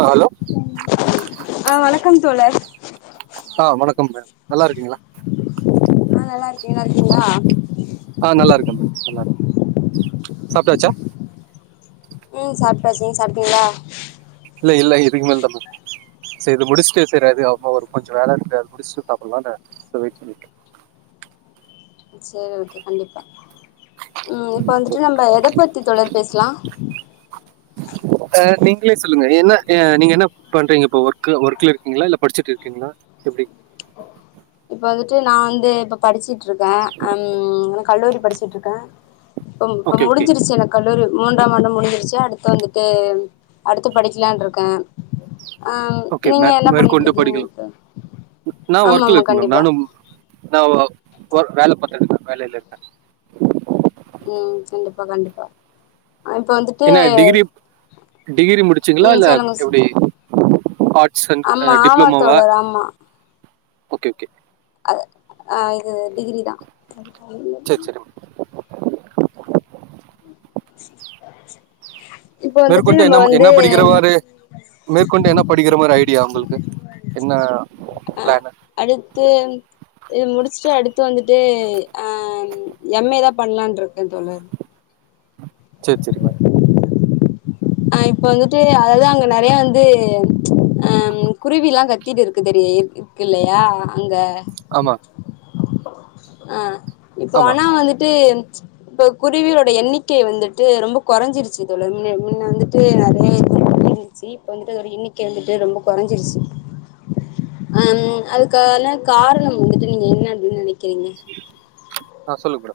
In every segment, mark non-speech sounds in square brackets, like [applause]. ஆஹ் hello ஆ வணக்கம் தோழர் ஆஹ் வணக்கம் மேம் நல்லா இருக்கீங்ளா ஆ நல்லா இருக்கே நல்லா இருக்கீங்களா ஆஹ் நல்லா இருக்க மேம் நல்லா இரு சாப்ட்டாச்சா உம் சாப்ட்டாச்சு நீங் சாப்ட்டீங்ளா இல்ல இல்ல இதுக்கு மேல தா மேம் செ இது முடிச்சுட்டு செரி அது அமா ஒரு கொஞ்சோ வேல இருக்குது அத முடிச்ட்டு சாப்பல்லானு சோ வெயிட் பண்ணிக்கே சேரி ஓகே கண்டிப்பா உம் இப்ப வந்துட்டு நம்ப எதப்பத்தி தொடர் பேசலா ளே சொல்லுங்க என்ன நீங்க என்னப் பண்றீங்க இப்ப ஒர்க்கு ஒர்க்ல இருக்கிங்ளா இல்ல படிச்சுட்டு இருக்கிங்ளா எப்டி இப்ப வந்துட்டு நா வந்து இப்ப படிச்சிட் ட்ருக்கே அ ம் கல்லூரி படிச்சுட்ருக்கே இப்பம் இப்ப ஓகே ஓகே முடிஞ்சிருச்சு எனக்கு கல்லூரி மூன்றாம் ஆண்டு முடிஞ்சிருச்சு அடுத்து வந்துட்டு அடுத்து படிக்லான் இருக்கே ஆஹ் ஓகே மே நீங்க என்ன பண்ணிட்டு மேற்கொண்டு படிக்கலாம் இருக்கீங்க [unintelligible] நான் ஆமா ஒர்க்கில் ஆமா இருக்கேன் கண்டிப் மேம் நானும் ந வ ஒரு வேல பத்துடுருக்க வேலல இருக்க உம் கண்டிப்பா கண்டிப்பா இப்ப வந்துட்டு என்ன டிகிரிப் டிகிரி முடிச்சுங்களா ம் இல்ல சொல்லுங்க சொ எப்டி ஹாட் ஆமா ஆமா தோழர் ஆமா ஒகெ ஒகெ அ ஆஹ் இது டிகிரி தா சரி சரி மேம். அ மேற்கொண்டு என்னம் என்ன படிக்கிறவாரு மேற்கொண்டு என்ன படிக்கிற மாரி ஐடியா உங்களுக்கு என்ன அ பிளானு அட்த்து வந்துட்டு அஹ் எம் ஏ தா பண்ணலான்ருக்கே தோழர் செரி செரிமா அஹ் இப்ப வந்துட்டு அதுதா அங்க நெறைய வந்து அஹ் குருவில்லா கத்திட்டு இருக்கு தெரியி இருக்கில்லையா அங்க ஆமா ஆஹ் இப்போ ஆமா ஆனா வந்துட்டு இப்போ குருவிகலோட எண்ணிக்க வந்துட்டு ரொம்ப கொறஞ்சிருச்சு தோழன் முன்ன முன்ன வந்துட்டு நெறைய [inaudible] பண்ணுச்சு இப்ப வந்துட்டு அதோட எண்ணிக்க வந்துட்டு ரொம்ப குறஞ்சிருச்சு அஹ்ன் அதுக்கான காரணம் வந்துட்டு நீங்க என்ன அப்டின்னு நினக் க்கிறீங்க ஆஹ் சொல்லு ப்ரோ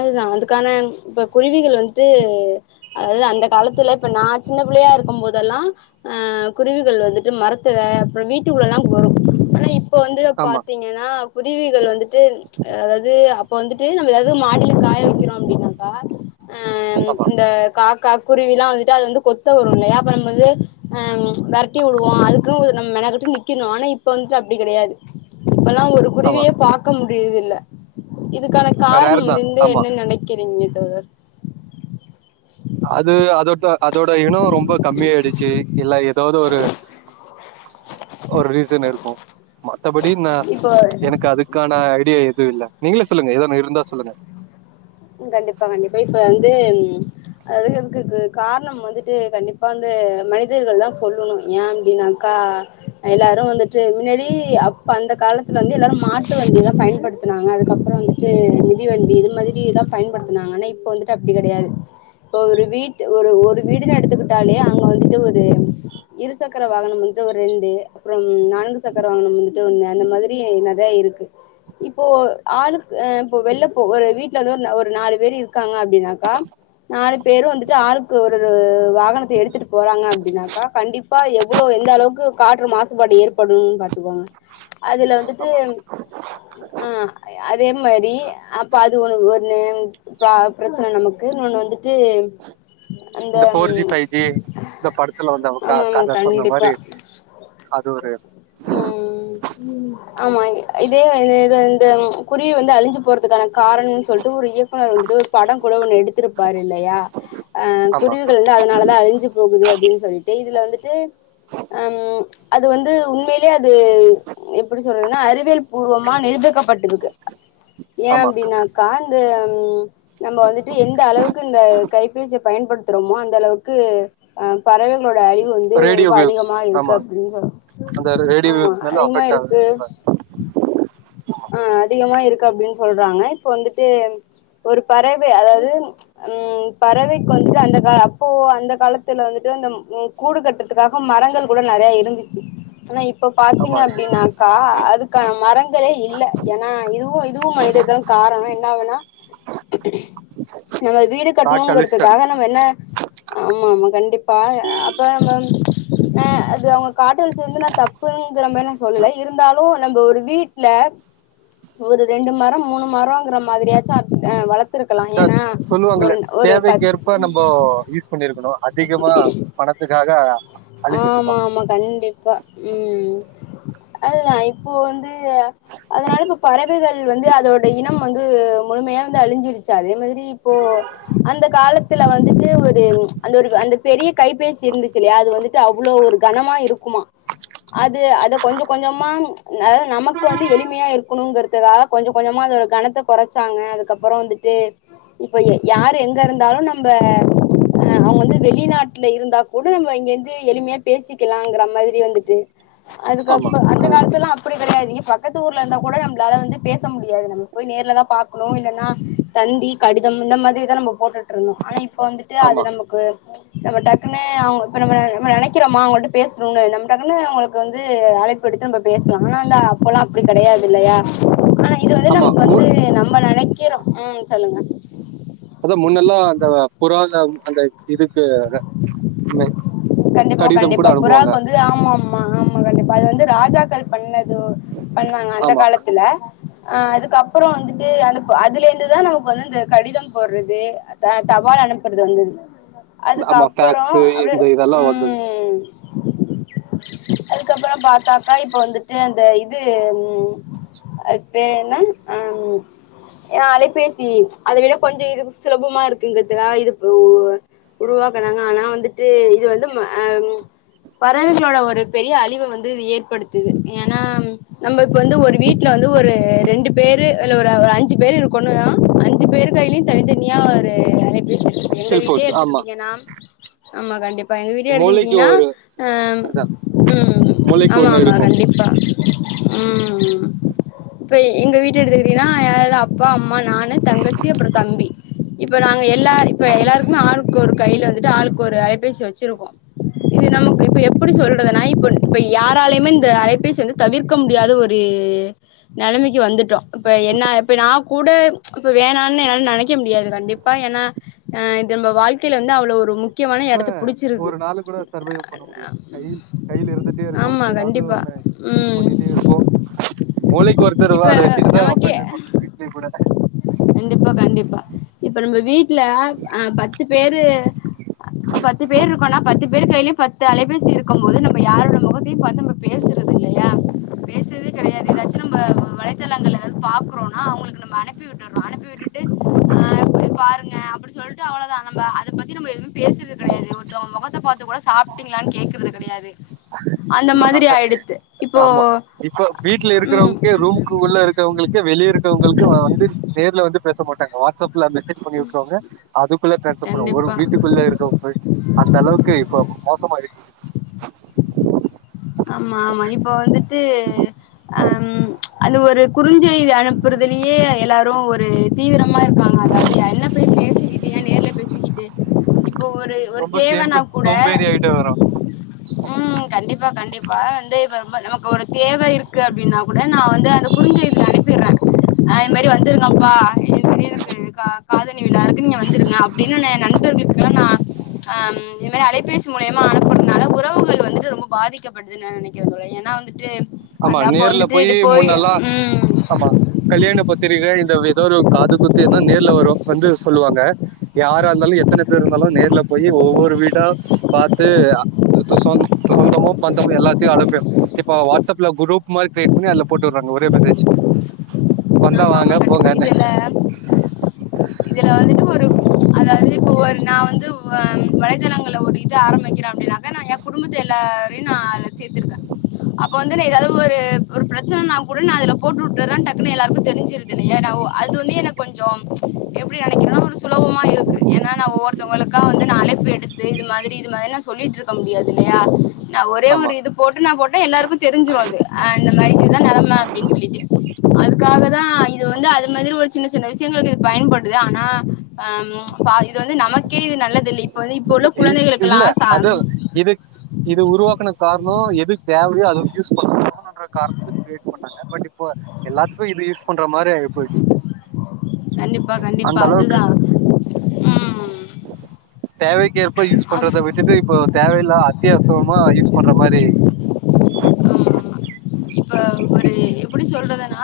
அதுதா அதுக்கான இப்ப குருவிகள் வந்துட்டு அதாவது அந்த காலத்துல இப்ப நா சின்ன பிள்ளையா இருக்கும் போதெல்லா ஆஹ் குருவிகள் வந்துட்டு மரத்துல அப்புற வீட்டுக்குள்ள எல்லா வரு ஆனா இப் இப்போ வந்துட்டு ஆமா பாத்தீங்கன்னா குருவிகள் வந்துட்டு அதாவது அப் இப்போ வந்துட்டு நம்ம து மாடில காய வைக்கிறோ அப்டின்னாக்கா ஆஹ் ஆமா இந்த காகா கு ருவில்லா வந்துட்டு அது வந்து கொத்த வரு இல்லையா அப்ப நம்ம வந்து அஹ் வெரட்டி விடுவோ அதுக்குன்னு நம்ம மெனக்கட்டி நிக்கணு ஆனா இப்ப வந்துட்டு அப்டி கெடையாது இப்பல்லா ஒரு ஆமா குருவியே பாக்க மு முடிறதுல்ல இதுக்கான கார் ரேர் ஹும் தான் மனிந்து ஆமா என்ன நெனக்கி இம்மி தவர் அது அதுத்தா அதோ இனொ ரொம்பொ கம்மியாயிடுச்சு இல்ல ஏதாவது ஒரு ஒரு ரீசன் இருக்கு ம த்தபடி நா இப்போ எனக்கு அதுக்கான ஐடியா இ துவு இல்ல நீங்களே சொல்லுங்க ஏது ஒன்னு இருந்தா சொல்லுங்க உம் கண்டிப்பா கண்டிப்பா இப்ப துன் அது இருக்குக்கு காரணம் வந்துட்டு கண்டிப்பா வந்து மனிதர்கள் தா சொல்லணு ஏ அப்டின்னாக்கா எல்லாரு வந்துட்டு முன்னாடி அப்ப அந்த காலத்துல வந்து எல்லாரு மாட்டு வண்டிதா பயன்படுத்துனாங்க அதுக்கப்புறொ வந்துட்டு மிதிவண்டி இது மாதிரிதாப் பயன்படுத்துனாங்கா ஆனா இப்போ வந்துட்டு அப்டி கெடையாது இப்பொ ஒரு வீட் ஒரு ஒரு வீடுன்னு எடுத்துக்குட்டாலே அங்க வந்துட்டு ஒரு இரு சக்கர வாங்கனம் வந்துட்டு ஒரு ரெண்டு அப்புறம் நான்கு சக்கர வாங்கனம் வந்துட்டு ஒண்ணு அந்த மாதிரி நெறைய இருக்கு இப்போ ஆளுக் ஆ இப்பொ வெள்ள போ ஒரு வீட்ல எதோ ஒன்னு ஒ ஒரு நாலு இருக்காங்க அப்டினாக்கா நாலு பேரும் வந்துட்டு ஆளுக்கு ஒரு வாகனத்தை எடுத்து போறாங்க அப்டினாக்கா கண்டிப்பா எவ்ளோ எந்த அளவுக்கு காற்று மாசுபாடு ஏற்படுன்னு பாத்துக்கோங்க அதுல வந்துட்டு ஆமா அ அதே மாதிரி அ அது ஒ ம் ப்ரா பிரச்சனை நமக்கு இன்னொண்ணு வந்துட்டு அந்த இந்த போர்ஜி ம், ஃபைவ் ஜி இந்த படத்துல வந்தவங்க க ஆமா ஆமா கத சொன்ன மாரி கண்டிப்பா அது ஒரு ம் ஆமா இதே இ இந்த குருவி வந்து அழிஞ்சு போறதுக்கான காரணம்னு சொல் ஒரு இயக்குனர் வந்து ஒரு பட கூட ஒண்ணு எடுத்திருப்பாரு இல்லையா ஆஹ் ஆமா குருவிகள் வந்து அதனாலதா அழி்ஞ்சு போகுது அப்புடின்னு சொ சொல்லிட்டு இதுல வந்துட்டு ஹம் அது வந்து உண்மையிலயே அது எப்டி சொல்றதுன்னா அறிவியல் பூர்வமா நிரூபிக்கப்பட்டிருக்கு ஏன் ஆமா அப்டினாக்கா தம் நம்ம வந்துட்டு எந்த அளவுக்கு இந்த கைபேசியை பயன்படுத்துறோமோ அந்த அளவுக்கு அ பறவைகள் ளோட அழிவு வந்து ரேடியோ ரொம்ப வேவ்ஸ் அதிகமா இருக்கு ஆமா அப்டின்னு சொல்ல அந்த ரேடியோ ஆமா வேவ்ஸ்னால அதிகமா அஃபெக்ட் ஆகுது இருக்கு ஆஹ் அதிகமா இருக்கு அப்டின்னு சொல்றாங்க இப்ப வந்துட்டு ஒரு பறவை அதாவது உஹம் பறவைக்கு வந்துட்டு அந்த கா அப்போ அந்த காலத்துல வந்துட்டு அந்த கூடு கட்டுறதுக்காக மரங்கள் கூட நெறைய இருந்துச்சு ஆனா இப் இப்ப பாத்தீங்க ஆமா அப்டின்னாக்கா அதுக் கான மரங்களே இல் இல்ல ஏன்னா இதுவு இதுவு மனிதர் தா காரணே என்னாகுனா நம்ம வீடு காட்டு அழிச்சிட்டாங்க கட்டணுங்குறதுக்காக நம்ம என்ன ஆமா ஆமா கண்டிப்பா அப்பற நம்ம ஆஹ் அது அவங்க காட்டு அழிச்சது வந்து நா தப்புங்கிற மாரி நா சொல்லல இருந்தாலு நம்ம ஒரு வீட்டு்ல ஒரு ரெண்டு மரோ மூணு மரோங்கிற மாதிரியாச்சு ஆ வளர்த்திருக்கலா சொல்லுவாங்களே தேவைக்குே ஏற்ப நம்ம யூஸ் பண்ணிருக்கணு அதிகமா பணத்துக்காக அழிச்சிட்டு ஆமா இருப்பாங்க ஆமா கண்டிப்பா ம் அதுதா இப்போ வந்து அதனால இப்ப பறவைகள் வந்து அதோட இனம் வந்து முழுமையா வந்து அழிஞ்சிருச்சு அதே மாதிரி இப்போ அந்த காலத்துல வந்துட்டு ஒரு அந்த ஒரு அந்த பெரிய கைபேசி இருந்துச்சுல்லையா அது வந்துட் அவ்ளோ ஒரு கனமா இருக்குமா அது அத கொஞ்ச கொஞ்சமா அ நமக்கு வந்து எளிமையா இருக்கணுங்கறதுக்காக கொஞ்ச கொஞ்சமா அதோட கணத்த கொறச்சாங்க அதுக்கப்புறோ வந்துட்டு இப்ப ய யாரு எங்க இருந்தாலு நம்ம அவங்க வந்து வெளிநாட்டுல இருந்தா கூட நம்ம இங்கந்து எளிமையா பேசிக்கலாம்ங்கற மாதிரி வந்துட்டு ஆமா அதுக்கப்பு அந்த கரெக்ட் காலத்து எல்லா அப்டி கெடையாது [unintelligible] பக்கத்து ஊர்ல இருந்தா கூட நம்மளால வந்து பேச முடியாது நம்ம போய் நேர்லதா பாாரக்கணு இல்லனா தந்தி கடிதம் இந்த மாதிரிதா நம்ம போட்டுட்டு இருந்தோ ஆனா இப் இப்ப வந்துட்டு அது ஆமா நமக்கு நம்ம டக்குன்னு அவங்க இப்ப நம்ம நம்ம நெனைக்கிறோம்மா அவங்கள்ட பேசணும்னு நம்ம டக்குன்னு உங்களுக்கு வந்து அழைப்பு எடுத்து நம்ம பேசலாம் ஆனா அ அப்பெல்லா அப்டி கெடையாது இல்லையா ஆனா இப் இது வந்து ஆமா நமக்கு வந்து மு- நம்ம நெனைக்க க்கிறோம் அ சொல்லுங்க அதா முன்னெல்லா அந்த புறாத அந்த இதுக்கு மெ கண்டிப்பா கடிதம் கூட கண்டிப்பா அனுப்புவாங்க புறாக்கு வந்து ஆமா ஆமா ஆம் ஆமா கண்டிப்பா அது வந்து ராஜாகள் பண்ணத் து பண்ணுவாங்க அந்த ஆமா காலத்துல அஹ் அதுக்குப்பறம் வந்துட்டு அனுப்பு அந்த அதுல இருந்துதா நமக்கு வந்து அ கடிதம் போடுறது த தபால் அனுப்புறது வந்தது ஆமா அதுக்கப்புறோ ஃபாக்ஸ்சு இந்த இதெல்லா வந்தது அதுக்கப்பறோ பாத்தாக்கா இப்ப வந்துட்டு அந்த இது ம் அதுக்கு பேர் என்ன அம் அலைபேசி அதை விட கொஞ்ச இது சுலபமா இருக்குங்கிறதுக்கா இதுப் ஓ உருவாக்குனாங்க ஆனா வந்துட்டு இது வந்து அ பறவைகளோட ஒரு பெரிய அழிவ வந்து ஏற்படுத்துது ஏன்னா நம்ம இப்ப வந்து ஒரு வீட்டுல வந்து ஒரு ரெண்டு பேரு இல்ல ஒரு அஞ்சு பேர் இருக்கோனா அஞ்சு பேருக் கையிலயு தனித்தனியா ஒரு [unintelligible] எங்க வீட்லயே செல்போன்ஸ் ஆமா எடுத்துக்கிட்டீங்கண்ணா ஆமா கண்டிப் ப்ப எங்க வீட்டுயே மூளைக்கு எடுத்துக்கிட்டீன்னா ஒரு அந்த உம் மூளைக்கு ஆமா ஒண்ணு ஆமா இருக்கும் கண்டிப்பா உம் இப்ப எங்க வீட்டு எடுத்துக்கிட்டீங்கன்னா யாராது அப்பா அம்மான் நானு தங்கச்சி அப்புறோ தம்பி இப்ப நாங்க எல்லாரு இப்ப எல்லாருக்குமே ஆலுக்கு ஒரு கையில டு ஆளுக்கு ஒரு ஐபேசி வச் ச்சிருக்கோ இது நமக்கு இப்ப எப்படி சொல்றதுன்னா இப்ப இப்ப யாராலயுமே இந்த அலைப்பேசி வந்து தவிர்க்க முடியாத ஒரு நெலைமைக்கு வந்துட்டோ இப்ப என்ன இப்ப நா கூட இப்ப வேணான்னு என்னால நெனைக்க முடியாது கண்டிப்பா ஏன்னா அ இது நம்ம வாழ்க்கையில ன்ன அவ்வளோ ஒரு முக்கியமான இப்ப எடத்துக் ஒரு நாளு கூட சர்வைவ் பண்ண முடியாது கை கையில இருந்துட்டே இருக்கும் ஆமா ஏதாவது கண்டிப்பா ஒண்ணு யூஸ் ம் பண்ணிட்டே இருப்போ மூளைக்கு ஒருத்தருவ இப்ப அத வச்சுட்டுதா நமக்கே ஒக்கான்டு இருப்போ வீட்லயே கூட கண்டிப்பா கண்டிப்பா இப்ப நம்ம வீட்ல ஆஹ் பத்து பேரு பத்து பேர் இருக்கோனா பத்துப்பே வெருங் கையிலயும் பத்து அலைபேசி இருக்கும் போது நம்ம யாரோட முகத்தையும் பார்த்து நம்ம பேசுறது இல்லையா பேசுறதே கெடையாது ஏதாச்சும் நம்ம வலைத்தளங்கள் எதாவது பாக்குறோம்னா அவங்களுக்கு நம்ம அனுப்பி விட் விட்டுரோம் அனுப்பி விட்டுட்டு் ஆ போய் பாருங்க அப்படி சொல்லிட்டு அவ்ளோதான் அத பத்தி நாம் எதுமே பேசுறது கெடையாது ஒருத்தவங்க மொகத்தை பாத்து கூட சாப்ட்டீங்களானு கேக்கறது கெடையாது அந்த மாதிரி ஆயிடுத்து இப்போ ஆமா இப்ப வீட்டுல ம் இருக்கிறவங்கக்கே ரூமுக்கு உள்ள இருக்கிறவங்களுக்கே வெளி உங்களுக்கு வந்து நேர்ல வந்து பேச மாட்டாங்க வாட்ஸ்அப் மெசேஜ் பண்ணி விட்டுருவாங்க அதுக்குள்ள ட்ரான்ஸ்வர் பனுவம் ஒரு கண்டிப்பா வீட்டுக்குள்ள இருக்கவங்கல்ட அந்த அளவுக்கு இருக் மோசமாயிருச்சு ஆமா ஆமா இப்போ வந்துட் தியே ஹம்ம் ச் அந்த ஒரு குறுஞ்செய்தி அனுப்புறதுலயே எல்லாரும் ஒருத் தீவிரம் இருக்காங்க அதாவது என்ன போய் பேசிக்கிட்டு ஏன் நேர்ல பேசிக்கிட்டு இப்போ ஒரு ஒரு ரொம்ப சேம்பு தேவன்னா கூட சோம்பேறி ஆயிட்டே வரும் அம் கண்டிப்பா கண்டிப்பா வந்து இப்ப ரொம்ப நமக்கு ஒருத் தேவை இருக்கு அப்படின்னா கூட நான் வந்து அந்த குறிஞ்செய்தில அனுப்பிவிடுறேன். இந்த மாதிரி வந்துருங்கப்பா என் பெரியவனூக்கு காதனி விழா இருக்கு நீங்க வந்துருங்க அப்படின்னு நண்பர்களுக்குல்லாம் நான் ஹ் இது மாரி அலைபேசி மூலியமா அனுப்பறதுனால உறவ உறவுகள் வந்துட்டு ரொம்ப பாதிக்கப்படுதுனு நான் நெனைக்கிறேன் ஏன்னா வந்துட்டு ஆமா அந்த அப்ப நேர்ல வந்துட்டு போயி இது போய் முன்னல்லா ம். ஆமா கல்யாண பத் தெரிவே இந்த எதோ ஒரு காது குத்து என்னா நேர்ல வரும் வந்து சொல்லுவாங்க யாரா இருந்தாலு எத்தனை பேர் இருந்தாலு நேர்ல போய் ஒவ்வொரு வீடா பாத்து அ த த சொந் சொந்தமு பந்தமு எல்லாத்தையு அழைப்பொய் இப்ப வாட்ஸ்அப்ல குரூப் மாரி கிரியேட் பண்ணி அதுல போட்டு வுட்றாங்க ஒரே மெசேஜ் வந்தா ஆமாமா. வாங்கப் இதுல இதுல வந்துட்டு ஒரு ச் அதாவ்து இப்ப ஒரு நா வந்து வம் வலைதளங்கள்ள ஒரு இது ஆரம்பிக்கிறே அப்டின்னா அதா நா எ குடும்பத்துல எல்லாரையு நா அதுல சேத்திருக்கே அப் ப வந்து நா ஏதாது ஒரு பிரச்சனனா கூட நா அதுல போட்டுட்டுர்ற டக்குனு எல்லாருக்கு தெரிஞ்சிருது இல்லையா நா ஓ அது வந்து எனக்கு கொஞ்ச எப்படி நெனக்கனுனா ஒரு சுலபமா இருக்கு ஏனா நா ஒவ்வொருத்தவங்களுக்கு வந்து நா அழைப்பு எடுத்து இது மாதிரி இது மாதிரி நா சொல்லிட்ருக்க முடியாது இல்லையா நா ஒரே ஆமா ஒரு இது போட்டு நா போட்டா எல்லாருக்கு தெரிஞ்சிரு அது அந்த மாதிரிதா நெலம அப்டின்னு சொல்லிட்டு அது க்காகதா இது வந்து அது இந்த மாதிரி ஒரு சின்ன சின்ன விஷயங்கள் இது பயன்படுது ஆனா ஆ பா இது வந்து நமக்கே இது ந ல்லதில்லை இப்ப வந்து இப்ப உள்ள இ குழந்தைகளுக்குலா இல்ல ச காரண எது தேவையோ அது யூஸ் பண்ண ன்ற காரணத்துக்கு கிரியேட் பண்ணாங்க பட் இப்ப எல்லாத்துக்கு இது யூஸ் பண் ற மாரி ஆயிபோச்சு கண்டிப்பா கண்டிப்பா அந்தளவுக்கு அதுதா ம் தேவைக்ககேற்ப யூஸ் அப் பண்றத விட்டுட்டு இப்போ தேவையில்லா அத்தியா வசுவமா யூஸ் பண்ற மாரி ஆமா இப்ப ஒரு எப்பிடி சொல்றதுனா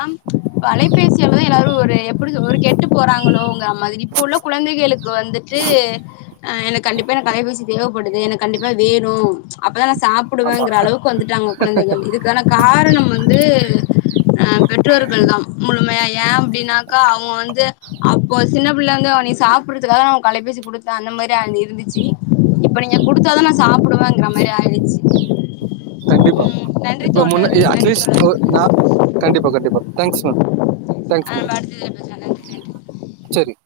தொலைபேசியாலதா எல்லாரு ஒரு எப்படி ஒரு கெட்டு போறாங்களோ உங்க அது இப்ப உள்ள குழந்தைகளுக்கு வந்துட்டு ஆ எனக்கு கண்டிப்பா எனக்கு அலைபேசி தேவ ப்படுது எனக்கு கண்டிப்பா வேணு அப் பதா நா சாப்பிடுவங்கிற அளவுக்கு வந்துட்டாங்க குழந்தைகள் இதுக்கான காரணம் வந்து ஆ பெற்றோர்கள்தா முழுமையா ஏ அப்டினாக்கா அவங்க வந்து அப்போ சின்ன பிள்ளைங்க நீ சாப்படறதுக்காக நா உனக்கு அலைபேசி குடுத்த அந்த மாரி இருந்துச்சு இப்ப நீங்க குடுத்தாதா நா சாப்பிடுவேங்கிற மாரி ஆயிருச்சு கண்டிப்பா இப்ப முன்ன ஏ நன்றி அட்லீஸ்ட் தோழர் ஓ நா கண்டிப்பா கண்டிப்பா தேங்க்ஸ் மேம் தேங்க்ஸ் ஆ நம்ம மேடம் அடுத்ததுல பேசலாம் நன்றி நன்றி செரி